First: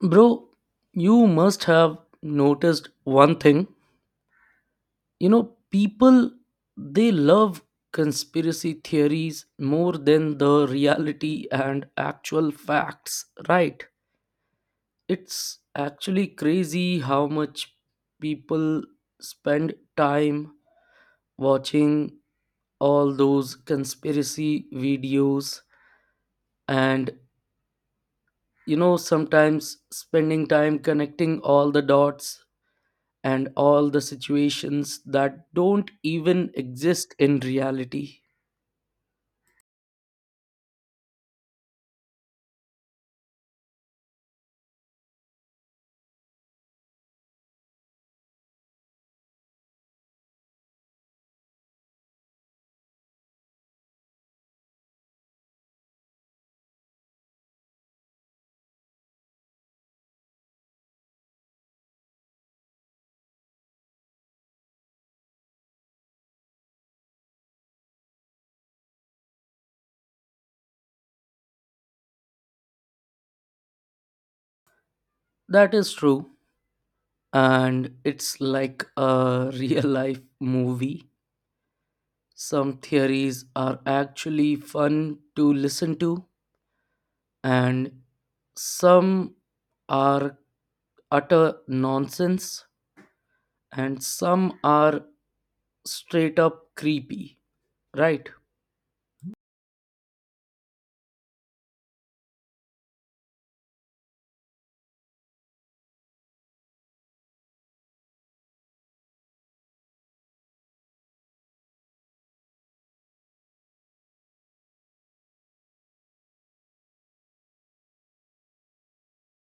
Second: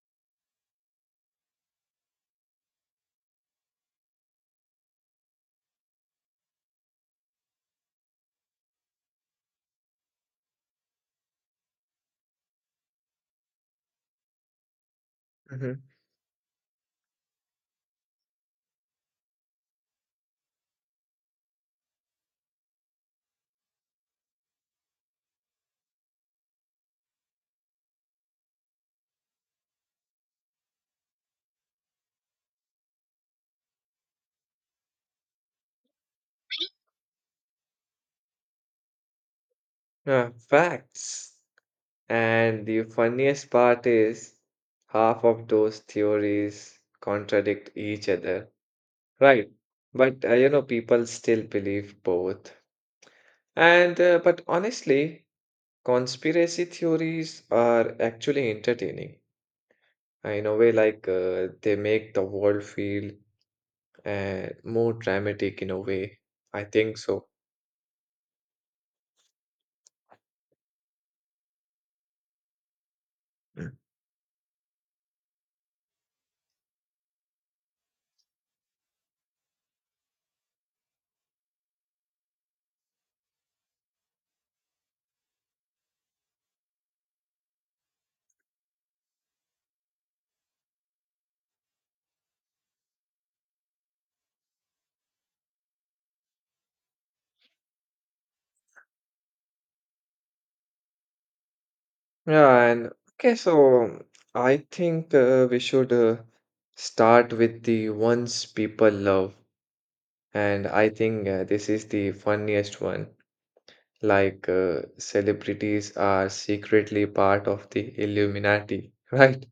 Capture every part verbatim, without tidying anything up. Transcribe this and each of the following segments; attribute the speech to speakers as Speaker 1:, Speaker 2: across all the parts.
Speaker 1: Bro, you must have noticed one thing. You know, people they love conspiracy theories more than the reality and actual facts, right? It's
Speaker 2: Mhm.
Speaker 1: actually crazy how much people spend time watching all those conspiracy videos and you know sometimes spending time connecting all the dots and all the situations that don't even exist in reality.
Speaker 2: Yeah, facts. And the funniest part is half of those theories contradict each other, right? But uh, you know, people still believe both. And uh, but honestly, conspiracy theories are actually entertaining. Uh, In a way, like uh, they make the world feel uh, more dramatic in a way. I think so.
Speaker 1: That is true. And it's like a real life movie. Some theories are actually fun to listen to, and some are utter nonsense, and some are straight up creepy, right?
Speaker 2: Yeah, and okay, so I think uh, we should uh, start with the ones people love. And I think uh, this is the funniest one. Like, uh, celebrities are secretly part of the Illuminati, right?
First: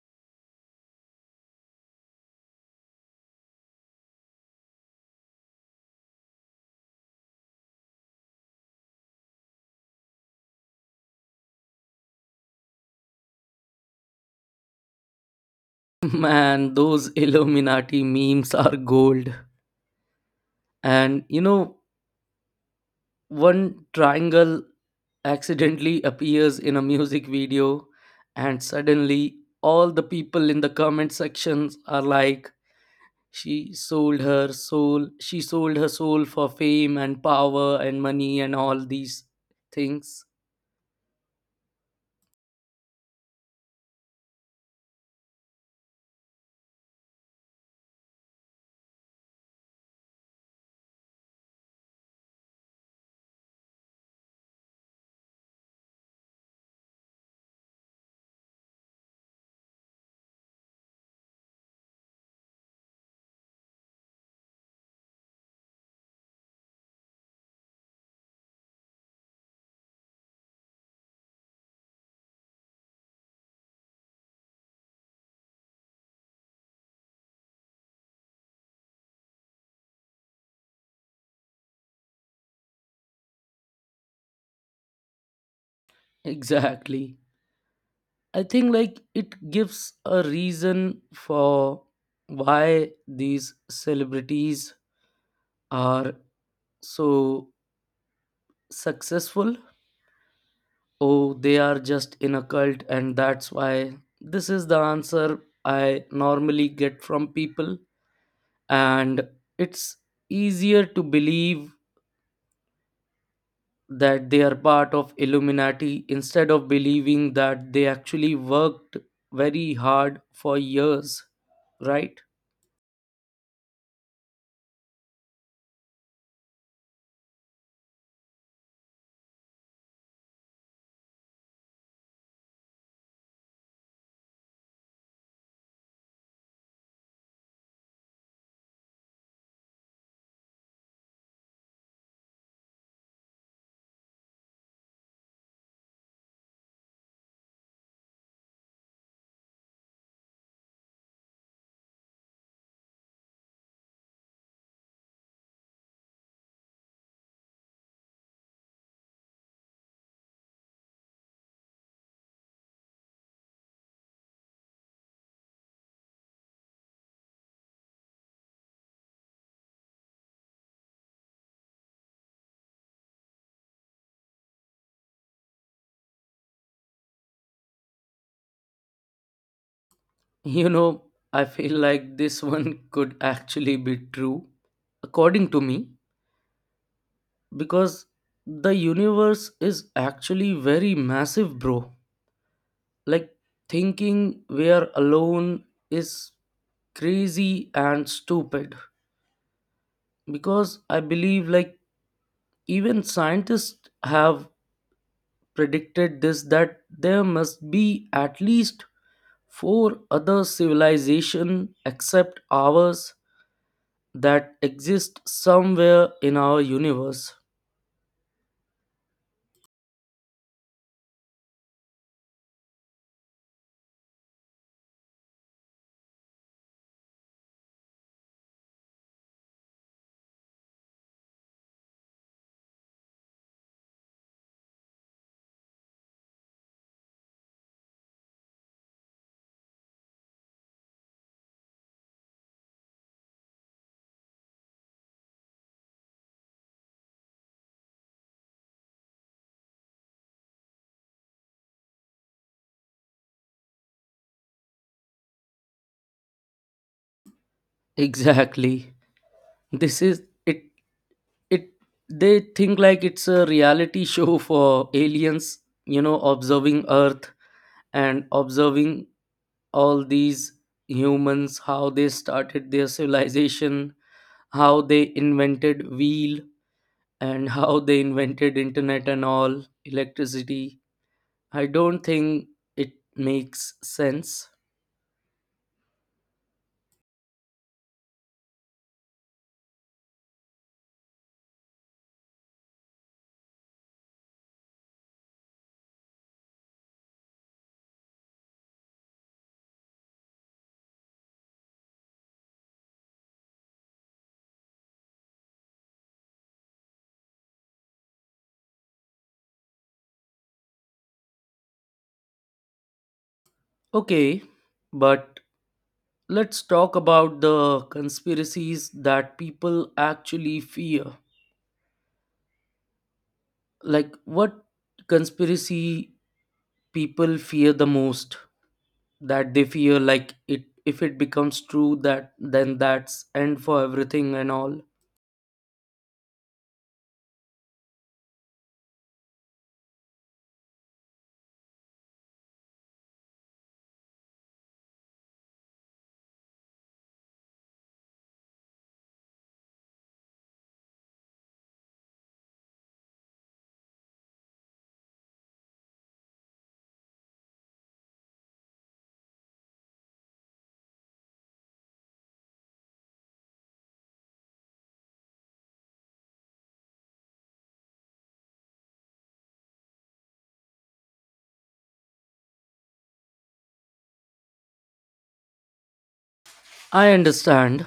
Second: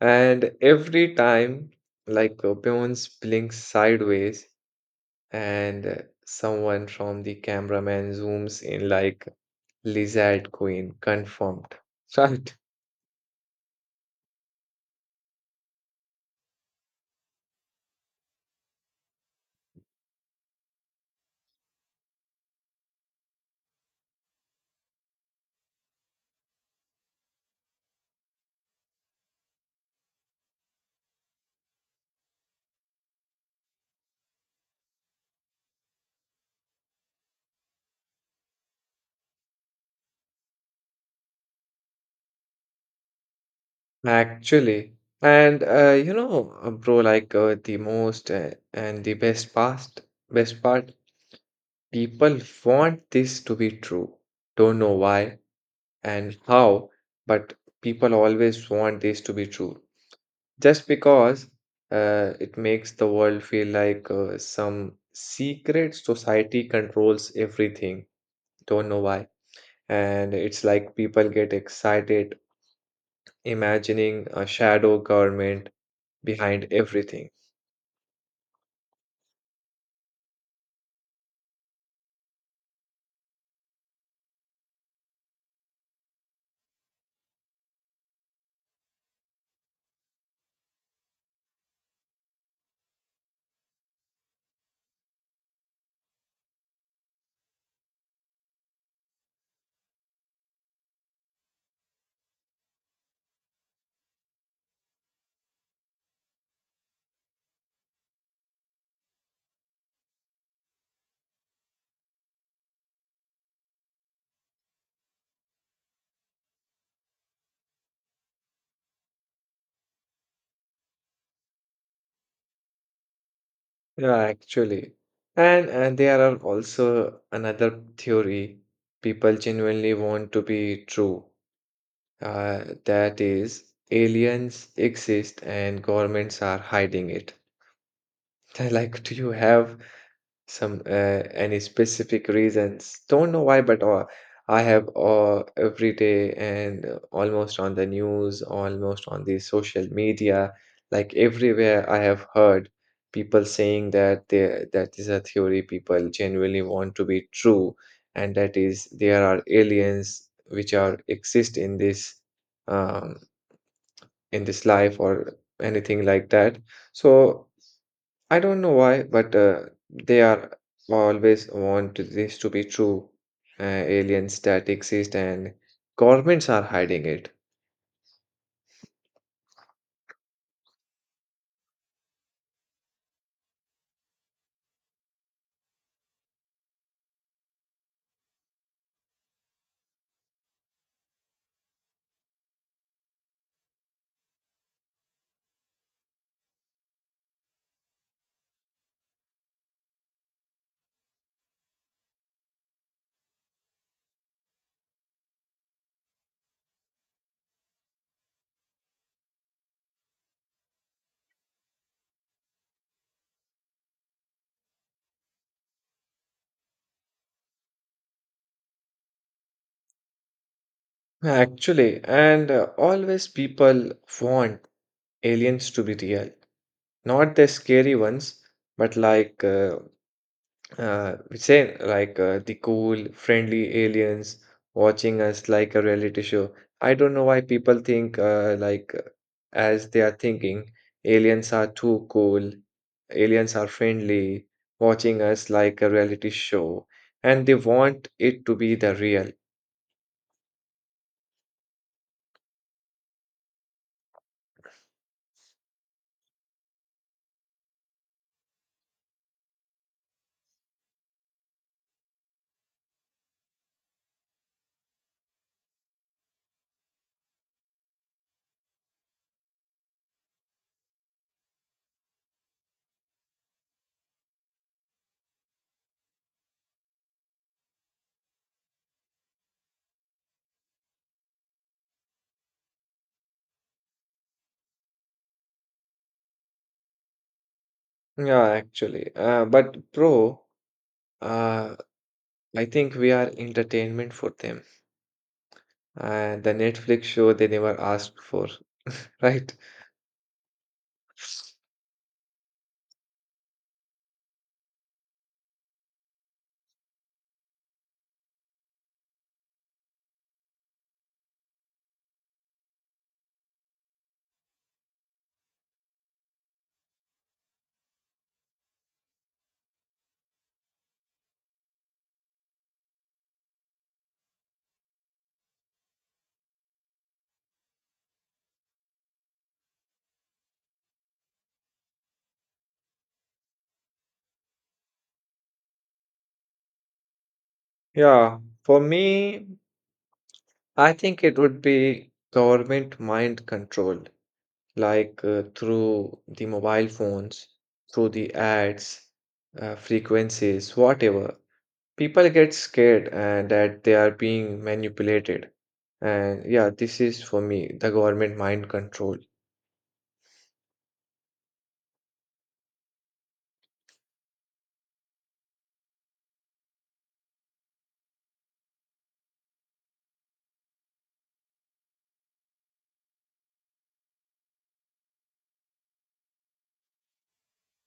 Speaker 2: And every time, like, uh, Beyonce blinks sideways, and uh, someone from the cameraman zooms in, like, Lizard Queen confirmed, right?
Speaker 1: Man, those Illuminati memes are gold. And you know, one triangle accidentally appears in a music video and suddenly all the people in the comment sections are like, she sold her soul, she sold her soul for fame and power and money and all these things.
Speaker 2: Actually, and uh, you know, uh, bro, like uh, the most uh, and the best past, best part, people want this to be true. Don't know why and how, but people always want this to be true. Just because uh, it makes the world feel like uh, some secret society controls everything. Don't know why. And it's like people get excited imagining a shadow government behind everything.
Speaker 1: Exactly. I think like it gives a reason for why these celebrities are so successful. Oh, they are just in a cult, and that's why this is the answer I normally get from people. And it's easier to believe that they are part of Illuminati instead of believing that they actually worked very hard for years, right?
Speaker 2: Yeah, actually. And and there are also another theory people genuinely want to be true. Uh, that is, aliens exist and governments are hiding it. Like, do you have some uh, any specific reasons? Don't know why, but uh, I have uh, every day and uh, almost on the news, almost on the social media, like everywhere I have heard people saying that they, that is a theory people genuinely want to be true, and that is there are aliens which are exist in this um, in this life or anything like that. So. I don't know why, but uh, they are always want this to be true. Uh, aliens that exist and governments are hiding it.
Speaker 1: You know, I feel like this one could actually be true, according to me, because the universe is actually very massive, bro, like thinking we're alone is crazy and stupid, because I believe like even scientists have predicted this, that there must be at least four other civilization except ours that exist somewhere in our universe.
Speaker 2: Actually, and uh, always people want aliens to be real, not the scary ones, but like uh, Uh, say like uh, the cool, friendly aliens watching us like a reality show. I don't know why people think uh, like uh, as they are thinking aliens are too cool, aliens are friendly, watching us like a reality show, and they want it to be the real.
Speaker 1: Exactly, this is it. it they think like it's a reality show for aliens, you know, observing earth and observing all these humans, how they started their civilization, how they invented wheel, and how they invented internet and all electricity. I don't think it makes sense.
Speaker 2: Yeah, actually. Uh, but bro, uh, I think we are entertainment for them. Uh, the Netflix show they never asked for, right?
Speaker 1: Okay, but let's talk about the conspiracies that people actually fear, like what conspiracy people fear the most, that they fear like it if it becomes true, that then that's end for everything and all.
Speaker 2: Yeah, for me, I think it would be government mind control, like uh, through the mobile phones, through the ads, uh, frequencies, whatever. People get scared and that they are being manipulated. And yeah, this is for me the government mind control.
Speaker 1: I understand.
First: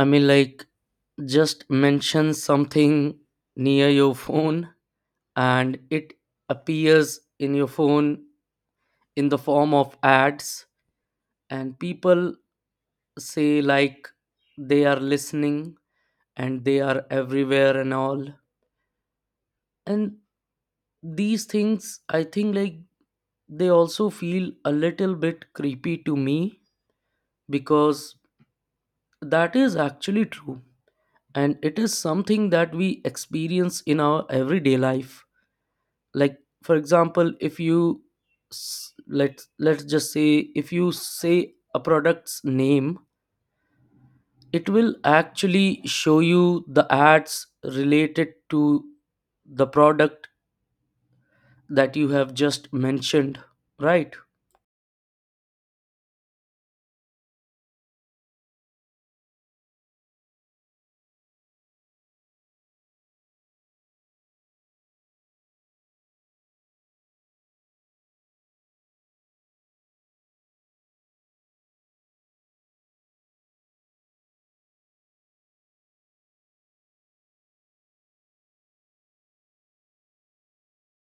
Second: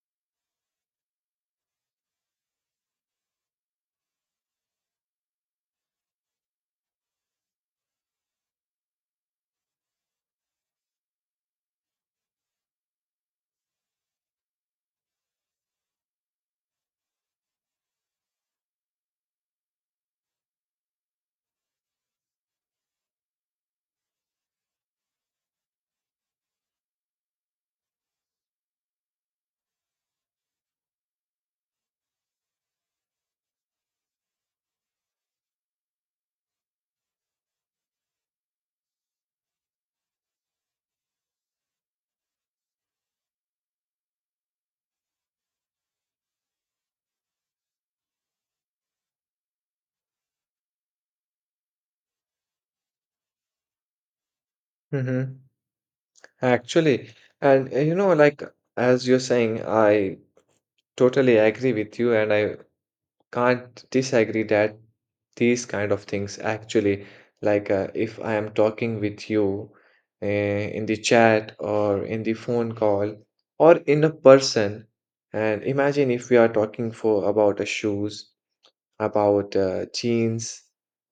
Speaker 1: I mean, like, just mention something near your phone and it appears in your phone in the form of ads, and people say like they are listening and they are everywhere and all, and these things, I think like they also feel a little bit creepy to me because that is actually true, and it is something that we experience in our everyday life. Like for example, if you s- let's let's just say, if you say a product's name, it will actually show you the ads related to the product that you have just mentioned, right?
Speaker 2: Mm-hmm. Actually, and uh, you know, like as you're saying, I totally agree with you, and I can't disagree that these kind of things actually like uh, if i am talking with you uh, in the chat or in the phone call or in a person, and imagine if we are talking for about a shoes about uh, jeans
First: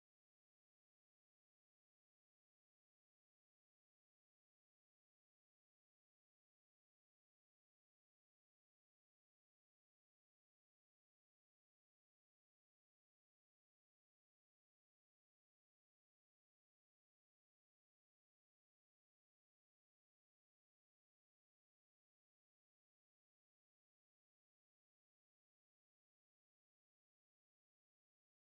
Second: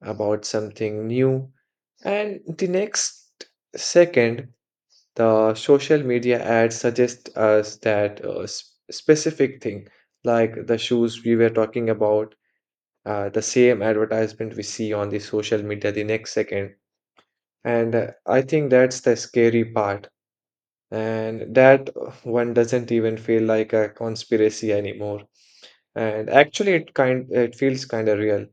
Speaker 2: about something new, and the next second the social media ad suggests us that uh, s- specific thing like the shoes we were talking about, uh, the same advertisement we see on the social media the next second. And uh, I think that's the scary part. And that uh, one doesn't even feel like a conspiracy anymore. And actually, it kind it feels kind of real.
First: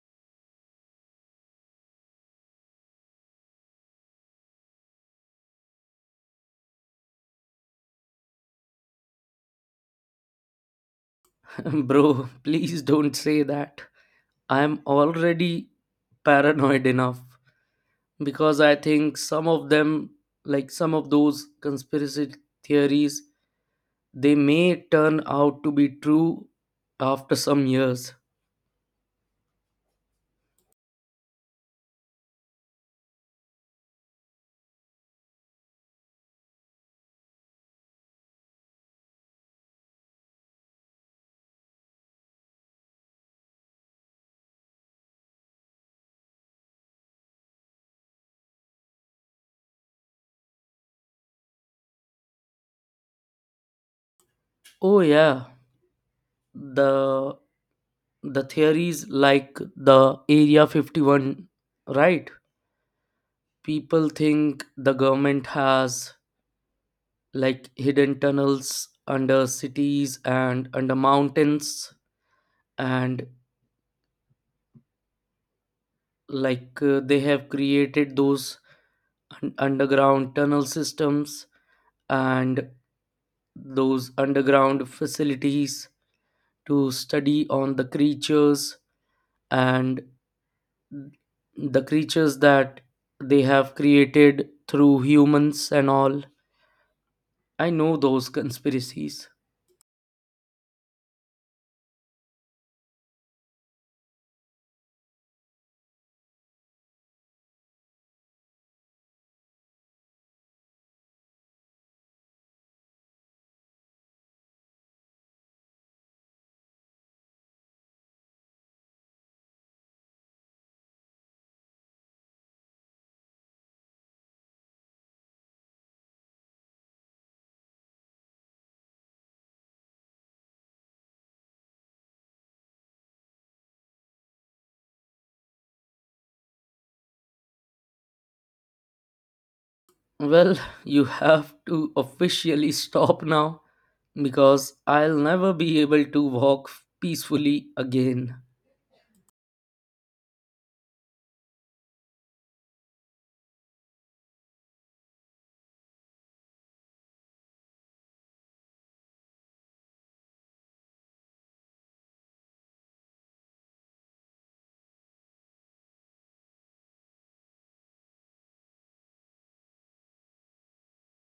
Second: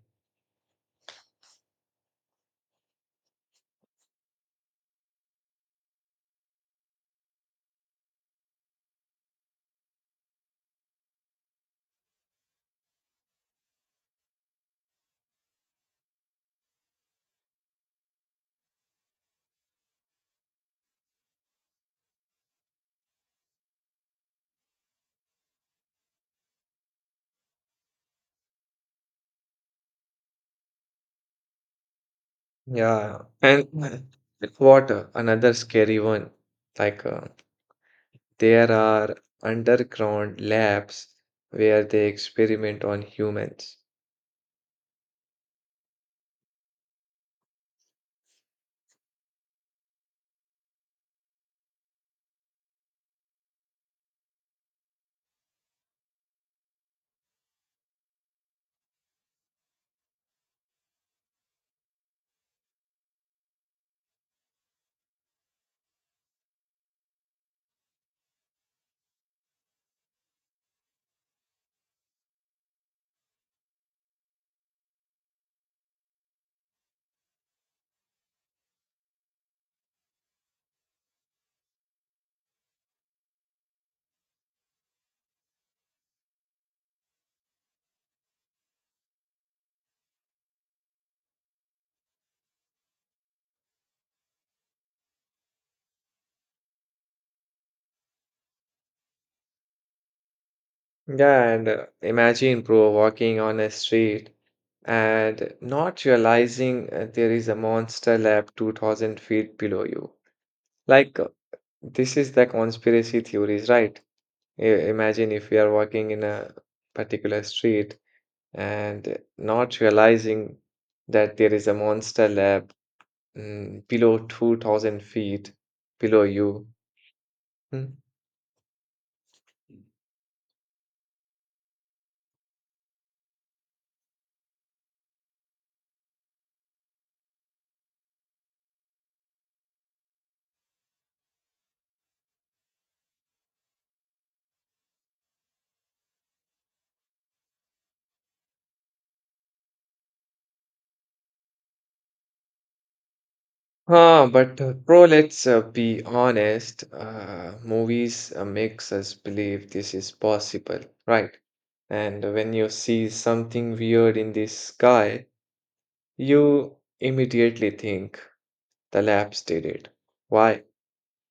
Speaker 1: Bro, please don't say that. I'm already paranoid enough because I think some of them, like some of those conspiracy theories, they may turn out to be true after some years.
Speaker 2: Yeah. And what uh, another scary one? Like uh, there are underground labs where they experiment on humans.
Speaker 1: Oh yeah, the the theories like the Area fifty-one, right? People think the government has like hidden tunnels under cities and under mountains, and like uh, they have created those un- underground tunnel systems and those underground facilities to study on the creatures, and the creatures that they have created through humans and all. I know those conspiracies.
Speaker 2: Yeah, and uh, imagine, bro, walking on a street and not realizing uh, there is a monster lab two thousand feet below you. Like, uh, this is the conspiracy theories, right? I- imagine if we are walking in a particular street and not realizing that there is a monster lab mm, below two thousand feet below you. Hmm?
Speaker 1: Well, you have to officially stop now, because I'll never be able to walk peacefully again.
Speaker 2: Huh, but uh, bro, let's uh, be honest. Uh, movies uh, makes us believe this is possible, right? And when you see something weird in the sky, you immediately think the labs did it. Why?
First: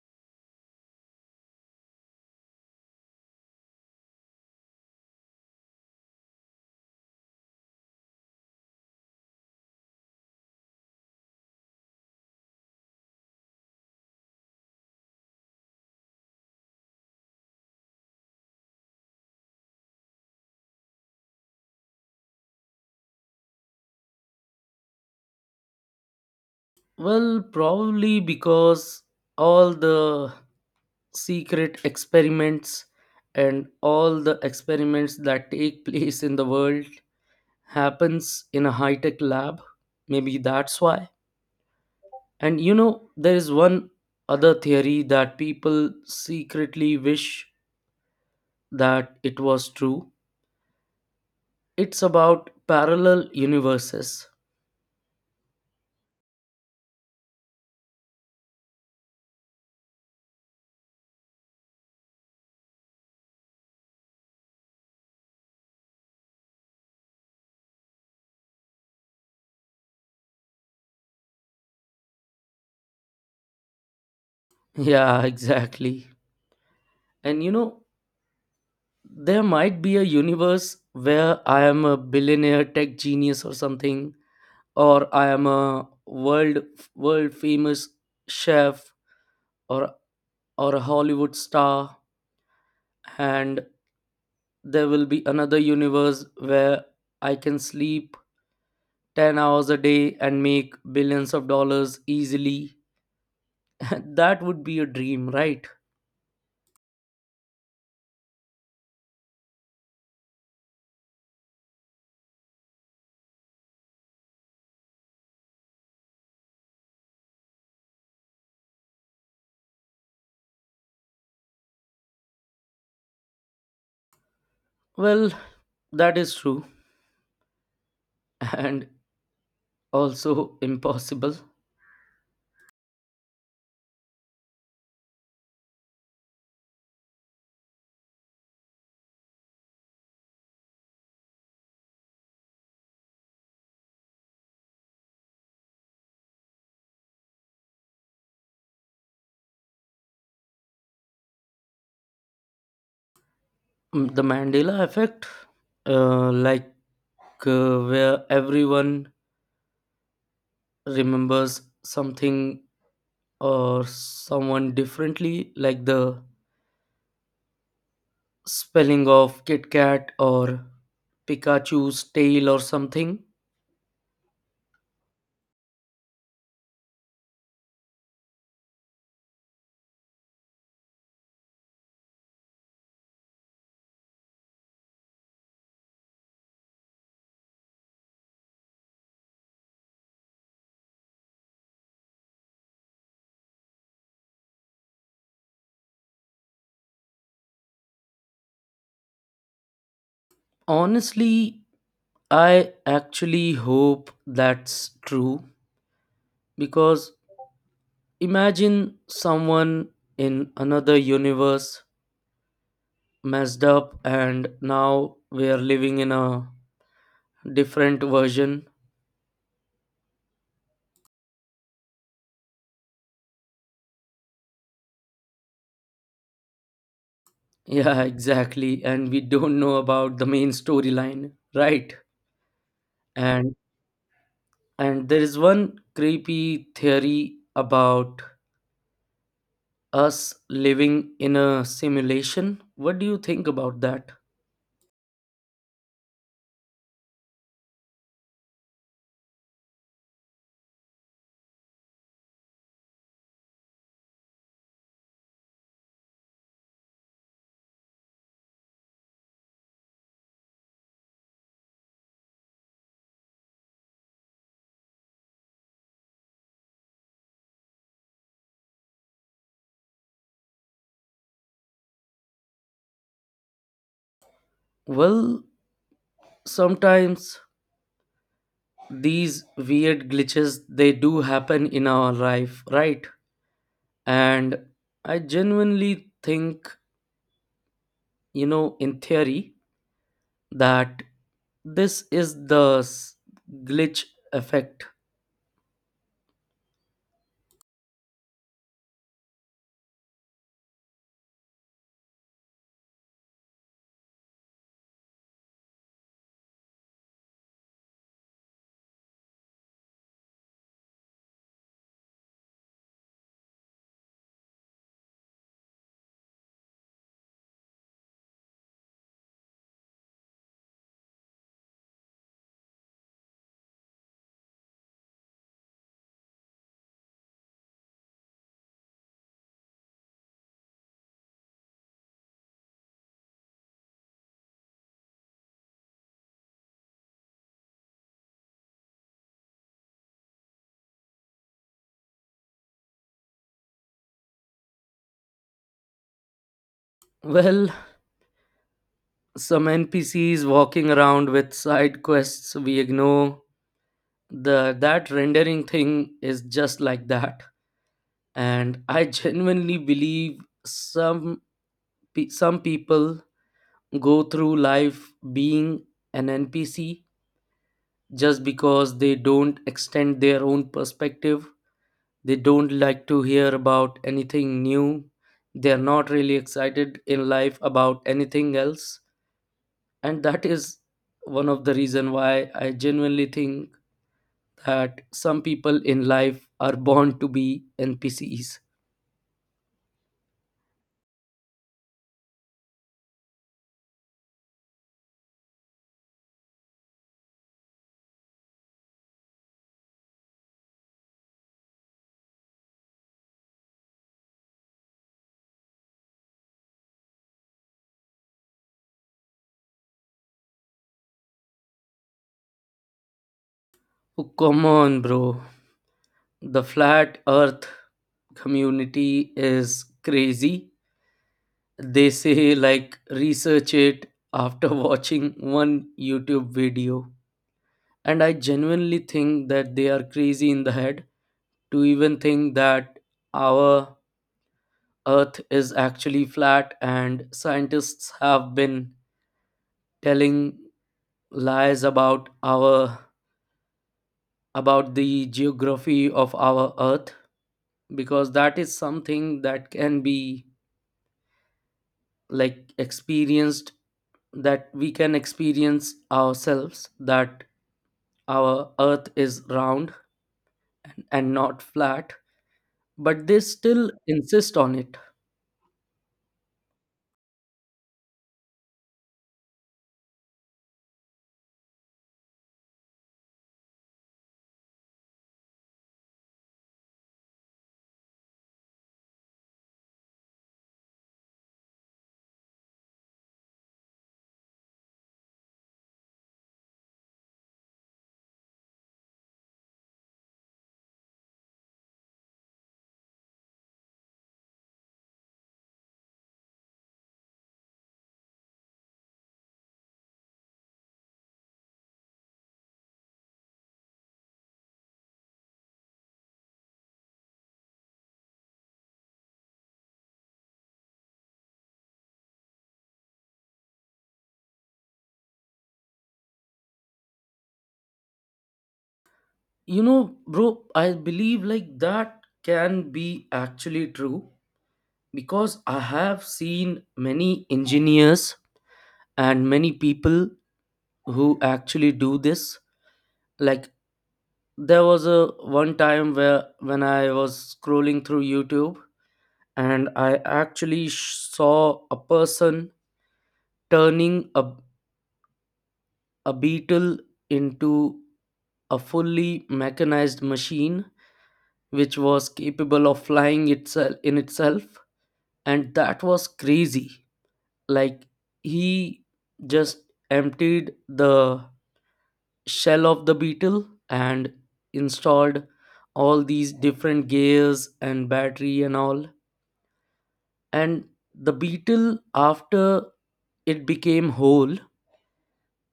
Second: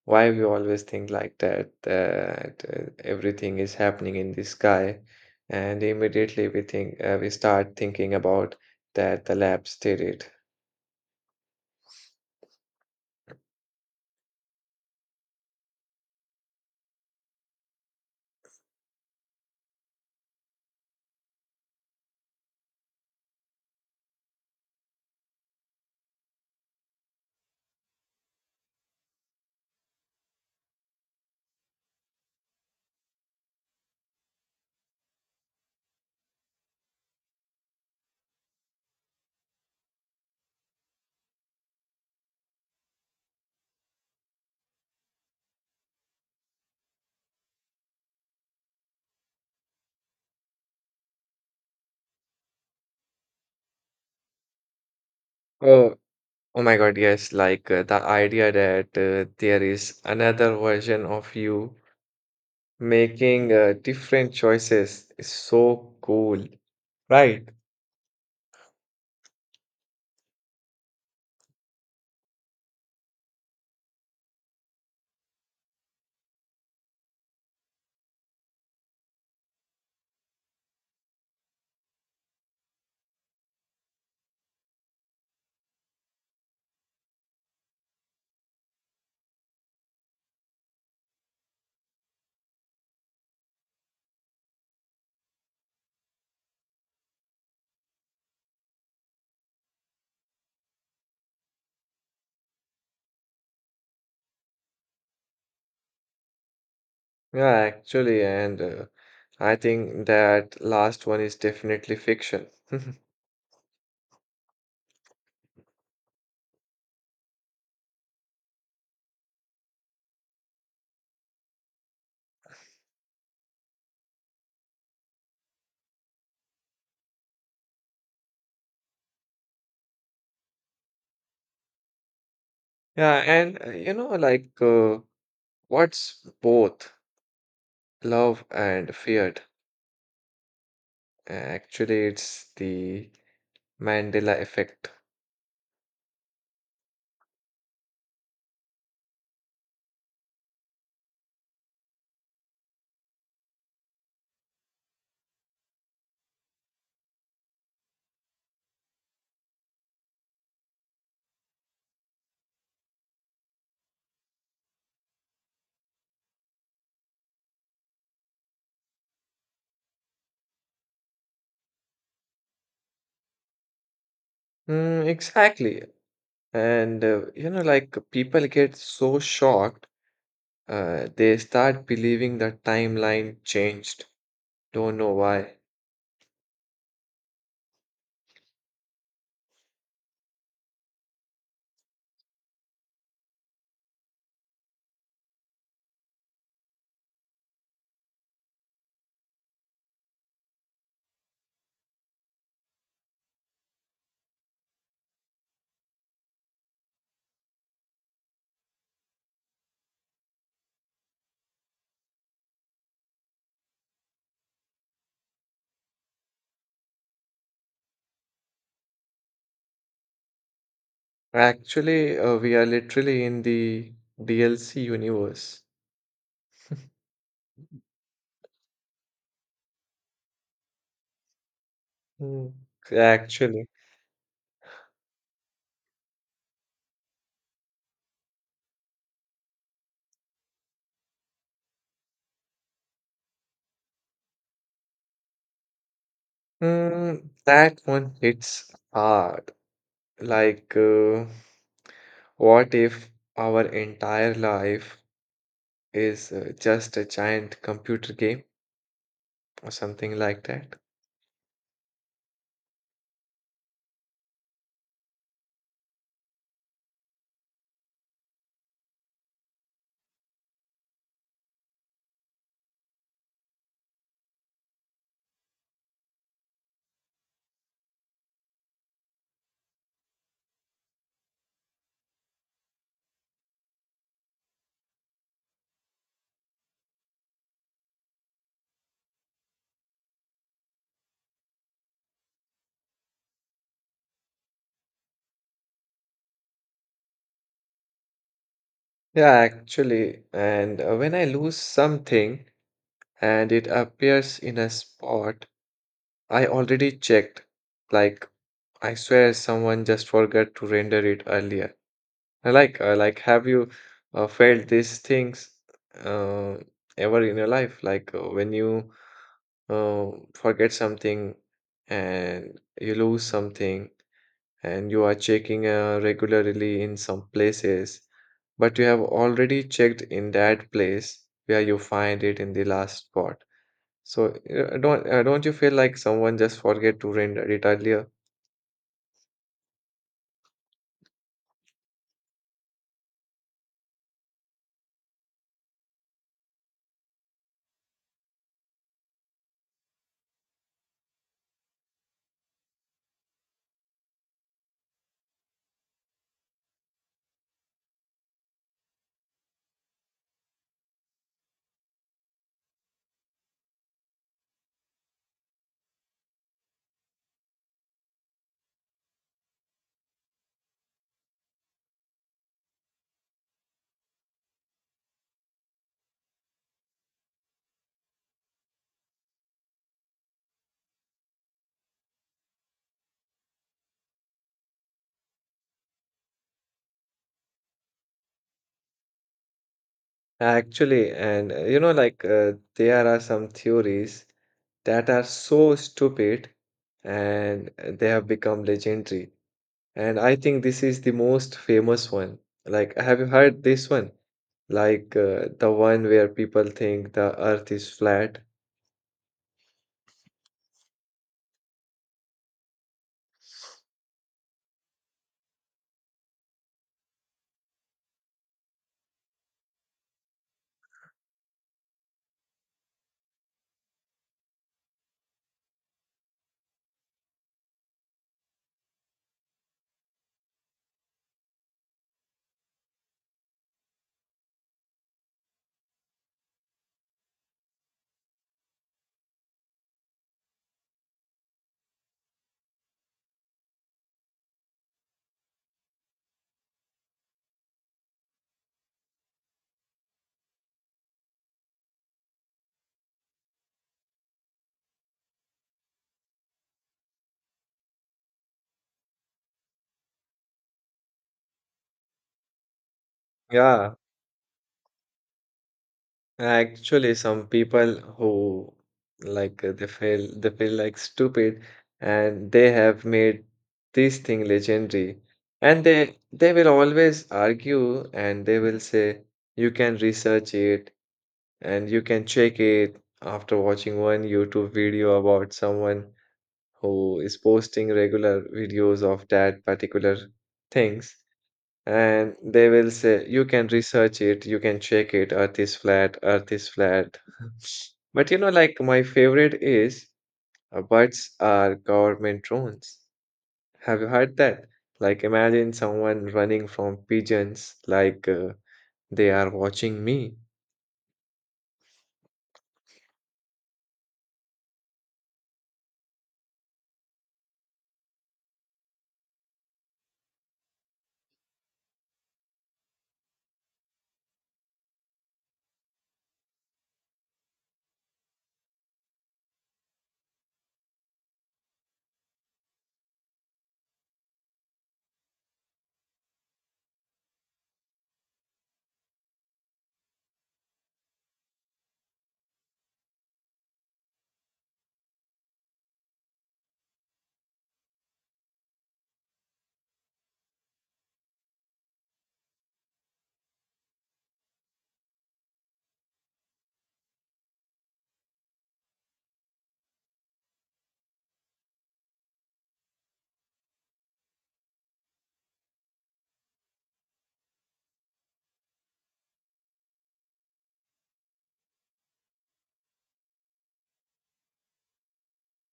Speaker 2: Why we always think like that, that uh, everything is happening in the sky, and immediately we think uh, we start thinking about that the labs did it.
Speaker 1: Well, probably because all the secret experiments and all the experiments that take place in the world happens in a high-tech lab. Maybe that's why. And you know, there is one other theory that people secretly wish that it was true. It's about parallel universes.
Speaker 2: Oh, Oh my God, yes, like uh, the idea that uh, there is another version of you making uh, different choices is so cool, right?
Speaker 1: Yeah, exactly. And you know, there might be a universe where I am a billionaire tech genius or something, or I am a world world famous chef, or or a Hollywood star, and there will be another universe where I can sleep ten hours a day and make billions of dollars easily. That would be a dream, right?
Speaker 2: Yeah, actually, and uh, I think that last one is definitely fiction.
Speaker 1: Well, that is true, and also impossible.
Speaker 2: Yeah, and uh, you know, like uh, what's both love and feared? Actually, it's the Mandela effect.
Speaker 1: Mm, the Mandela effect, uh, like, uh, where everyone remembers something or someone differently, like the spelling of Kit Kat or Pikachu's tail or something.
Speaker 2: Mm, exactly. And uh, you know, like people get so shocked, uh, they start believing the timeline changed. Don't know why.
Speaker 1: Honestly, I actually hope that's true, because imagine someone in another universe messed up and now we are living in a different version.
Speaker 2: Actually, uh, we are literally in the D L C universe.
Speaker 1: Yeah, exactly, and we don't know about the main storyline, right?
Speaker 2: Hmm.
Speaker 1: And
Speaker 2: Actually.
Speaker 1: and there is one creepy theory about us living in a simulation. What do you think about that?
Speaker 2: Mm, that one hits hard. Like, uh, what if our entire life is uh, just a giant computer game or something like that?
Speaker 1: Well, sometimes these weird glitches they do happen in our life, right? And I genuinely think, you know, in theory, that this is the s- glitch effect.
Speaker 2: Yeah, actually, and uh, when I lose something and it appears in a spot I already checked, like I swear someone just forgot to render it earlier. I Like, uh, like, have you uh, felt these things uh, ever in your life? Like uh, when you uh, forget something and you lose something and you are checking uh, regularly in some places, but you have already checked in that place where you find it in the last spot. So uh, don't uh, don't you feel like someone just forget to render it earlier?
Speaker 1: Well, some N P Cs walking around with side quests we ignore. The That rendering thing is just like that. And I genuinely believe some pe- some people go through life being an N P C just because they don't extend their own perspective. They don't like to hear about anything new. They're not really excited in life about anything else. And that is one of the reason why I genuinely think that some people in life are born to be N P Cs.
Speaker 2: Actually, and uh, you know, like uh, there are some theories that are so stupid, and uh, they have become legendary. And I think this is the most famous one. Like, have you heard this one? Like uh, the one where people think the earth is flat.
Speaker 1: Oh, come on, bro. The flat earth community is crazy. They say, like, research it after watching one YouTube video. And I genuinely think that they are crazy in the head to even think that our Earth is actually flat and scientists have been telling lies about our about the geography of our Earth, because that is something that can be like experienced, that we can experience ourselves that our earth is round and not flat, but they still
Speaker 2: Yeah,
Speaker 1: insist on it.
Speaker 2: actually, some people who like uh, they feel they feel like stupid, and they have made this thing legendary, and they they will always argue, and they will say you can research it and you can check it after watching one YouTube video about someone who is posting regular videos of that particular things, and they will say you can research it, you can check it, earth is flat, earth is flat. But you know like, my favorite is uh, birds are government drones. Have you heard that? Like, imagine someone running from pigeons, like uh, they are watching me.
Speaker 1: You know, bro, I believe like that can be actually true, because I have seen many engineers and many people who actually do this. Like, there was a one time where when I was scrolling through YouTube and I actually sh- saw a person turning a a beetle into a fully mechanized machine which was capable of flying itself in itself, and that was crazy. Like, he just emptied the shell of the beetle and installed all these different gears and battery and all, and the beetle after it became whole,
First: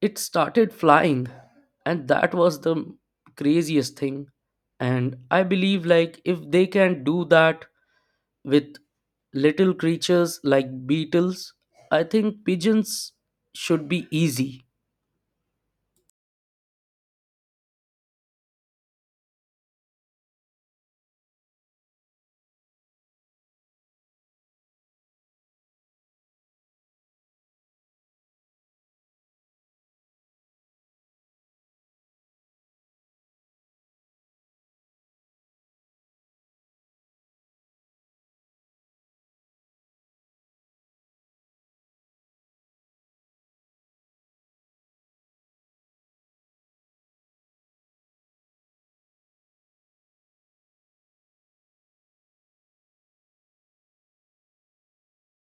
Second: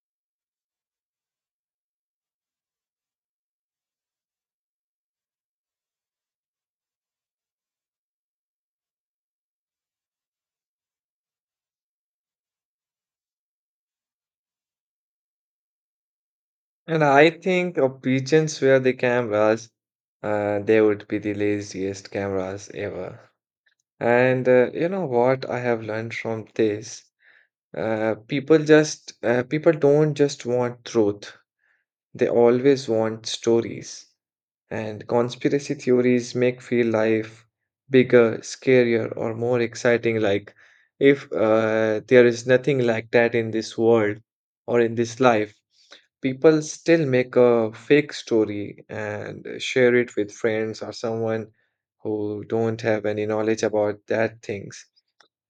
Speaker 1: it started flying, and that was the craziest thing. And I believe like if they can do that with little creatures like beetles, I think pigeons should be easy.
Speaker 2: And I think uh, pigeons were the cameras. Uh, they would be the laziest cameras ever. And uh, you know what I have learned from this? Uh, people just uh, people don't just want truth. They always want stories. And conspiracy theories make feel life bigger, scarier, or more exciting. Like, if uh, there is nothing like that in this world or in this life, people still make a fake story and share it with friends or someone who don't have any knowledge about that things.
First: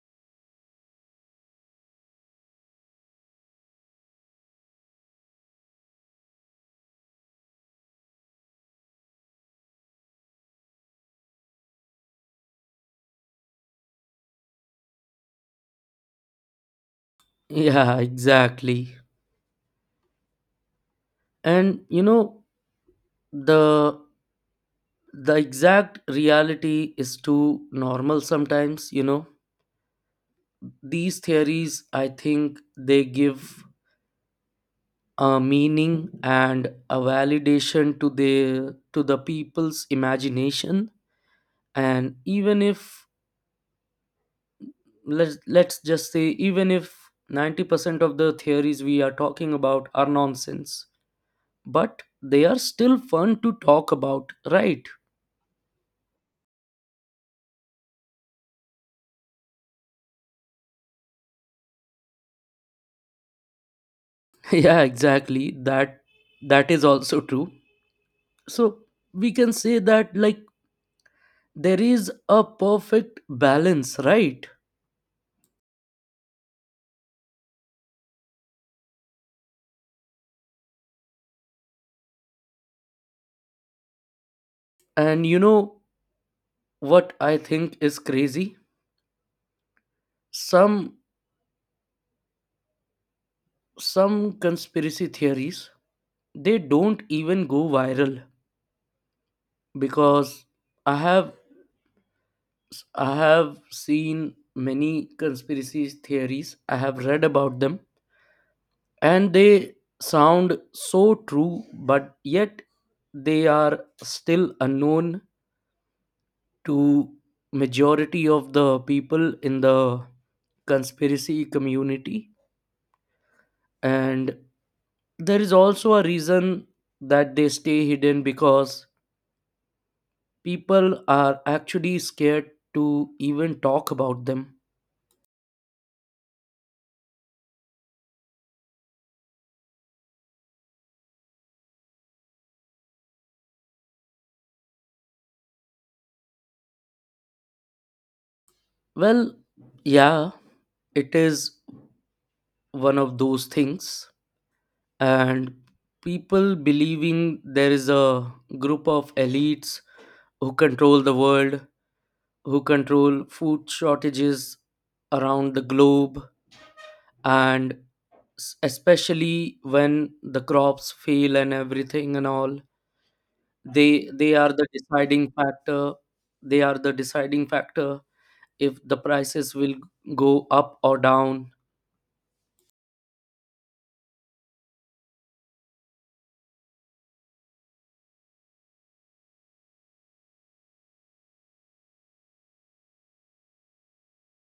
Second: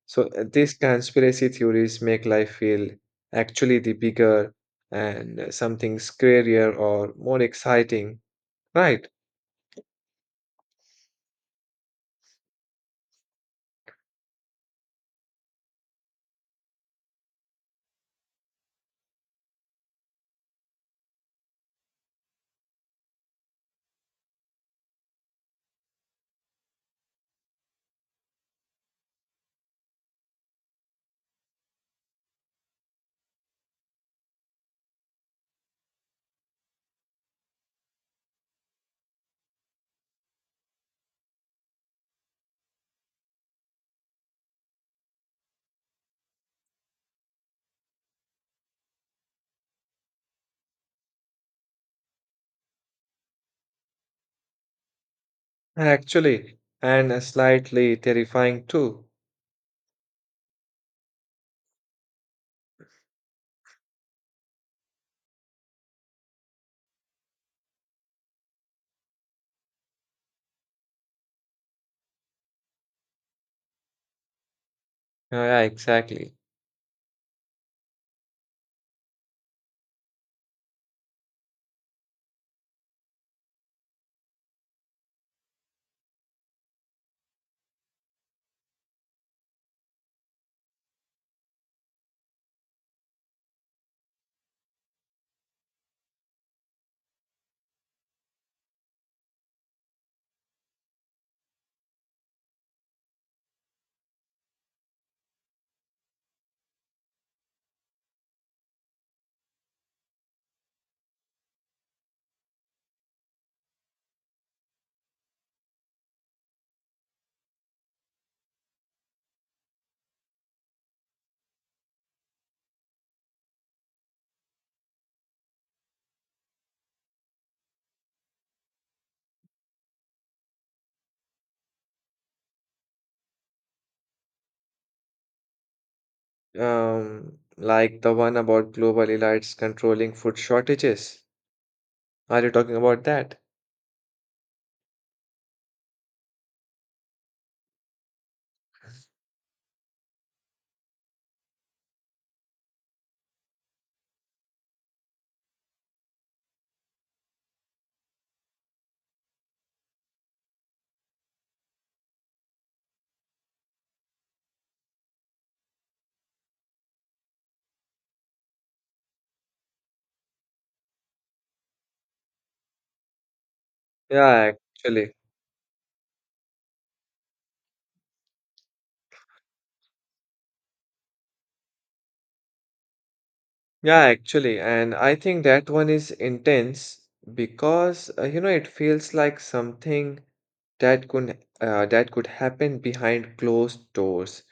Speaker 2: So uh, these conspiracy theories make life feel actually the bigger, and uh, something scarier or more exciting, right?
Speaker 1: Yeah, exactly. And you know, the the exact reality is too normal sometimes, you know. These theories, I think they give a meaning and a validation to the to the people's imagination. And even if, let's let's just say, even if ninety percent of the theories we are talking about are nonsense, but they are still fun to talk about, right?
Speaker 2: Actually, and uh, slightly terrifying too.
Speaker 1: Yeah, exactly that, that is also true. So we can say that like there is a perfect balance, right?
Speaker 2: Yeah, yeah, exactly.
Speaker 1: And you know what I think is crazy, some some conspiracy theories they don't even go viral, because I have i have seen many conspiracy theories, I have read about them, and they sound so true, but yet they are still unknown to majority of the people in the conspiracy community. And there is also a reason that they stay hidden, because people are actually scared to even talk about them.
Speaker 2: Um, like the one about global elites controlling food shortages. Are you talking about that?
Speaker 1: Well, yeah, it is one of those things. And people believing there is a group of elites who control the world, who control food shortages around the globe, and s- especially when the crops fail and everything and all, they they
Speaker 2: Yeah,
Speaker 1: are the
Speaker 2: actually.
Speaker 1: deciding factor. They are the deciding factor if the prices will go up or down.
Speaker 2: Yeah, actually, and I think that one is intense because uh, you know it feels like something that could uh, that could happen behind closed doors,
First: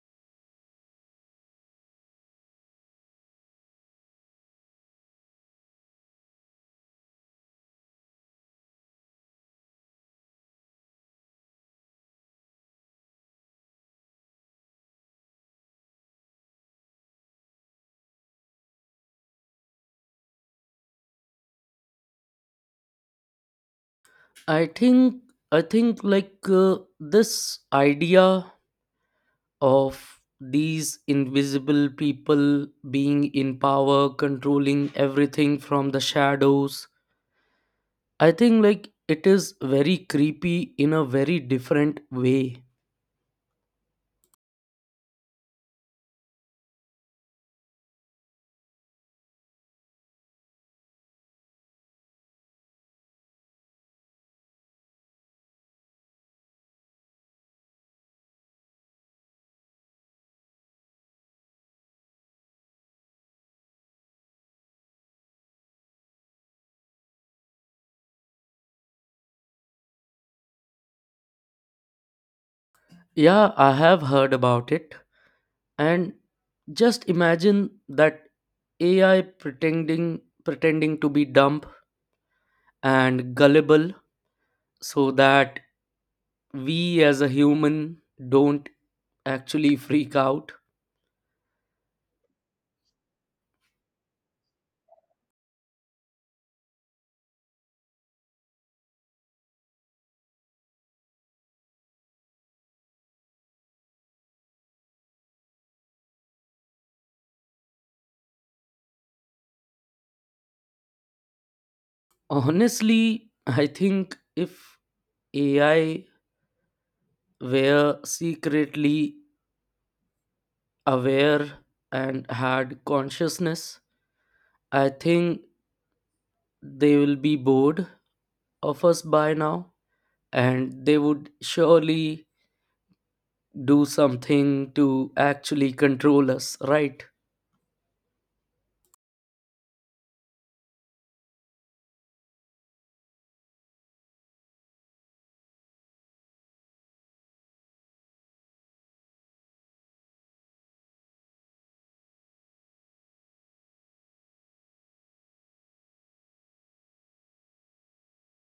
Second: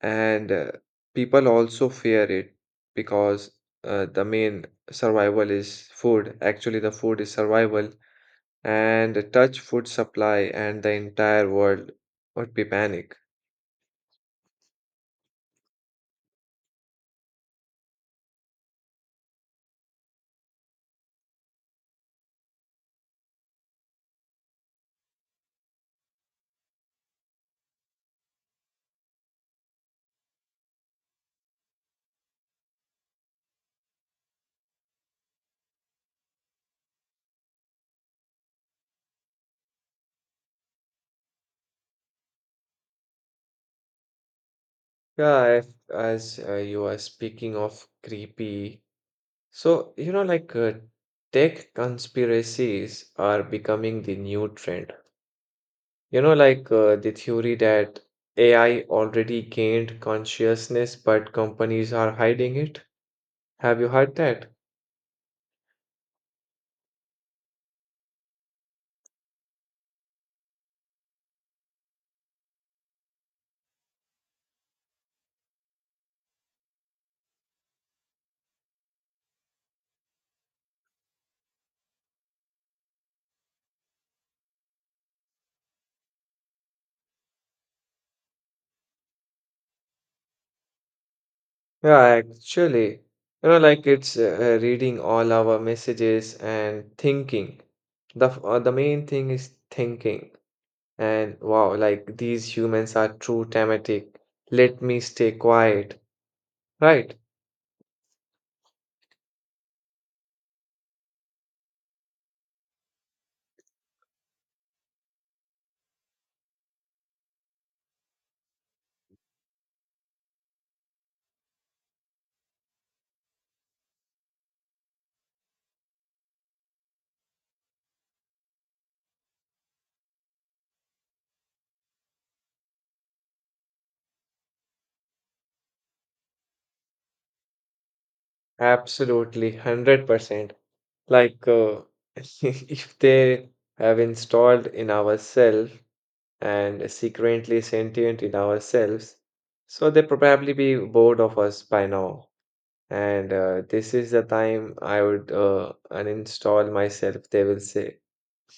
Speaker 2: and uh, people also fear it because uh, the main survival is food. Actually, the food is survival, and the touch food supply and the entire world would be panic.
Speaker 1: I think, i think like uh, this idea of these invisible people being in power controlling everything from the shadows, I think like it is very creepy in a very different way.
Speaker 2: Yeah, if, as uh, you are speaking of creepy. So, you know, like uh, tech conspiracies are becoming the new trend. You know, like uh, the theory that A I already gained consciousness, but companies are hiding it. Have you heard that?
Speaker 1: Yeah, I have heard about it, and just imagine that AI pretending pretending to be dumb and gullible so that we as a human don't actually freak out.
Speaker 2: Yeah, actually, you know, like it's uh, reading all our messages and thinking. The f- uh, the main thing is thinking. And wow, like these humans are too dramatic. Let me stay quiet, right?
Speaker 1: Honestly, I think if AI were secretly aware and had consciousness, I think they will be bored of us by now, and they would surely do something to actually control us, right?
Speaker 2: Absolutely, one hundred percent. Like, uh, if they have installed in ourselves and secretly sentient in ourselves, so they probably be bored of us by now. And uh, this is the time I would uh, uninstall myself, they will say.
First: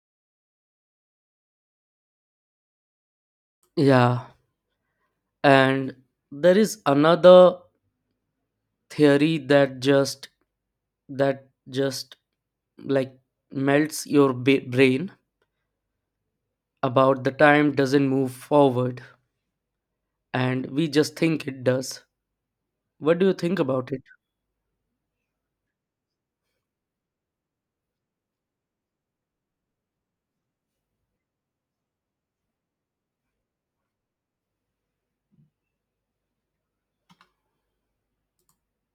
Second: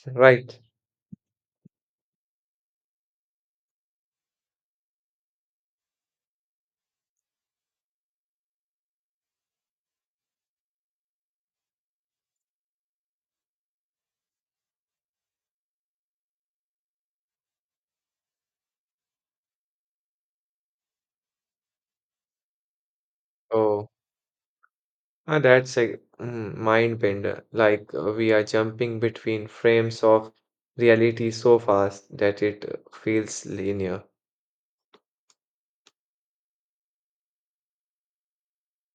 Speaker 2: Right.
Speaker 1: Yeah. And there is another theory that just, that just like, melts your ba- brain, about the time doesn't move forward and we just think it does. What do you think
Speaker 2: Oh,
Speaker 1: about it?
Speaker 2: ah, that's a mm, mind bender. Like, uh, we are jumping between frames of reality so fast that it uh, feels linear.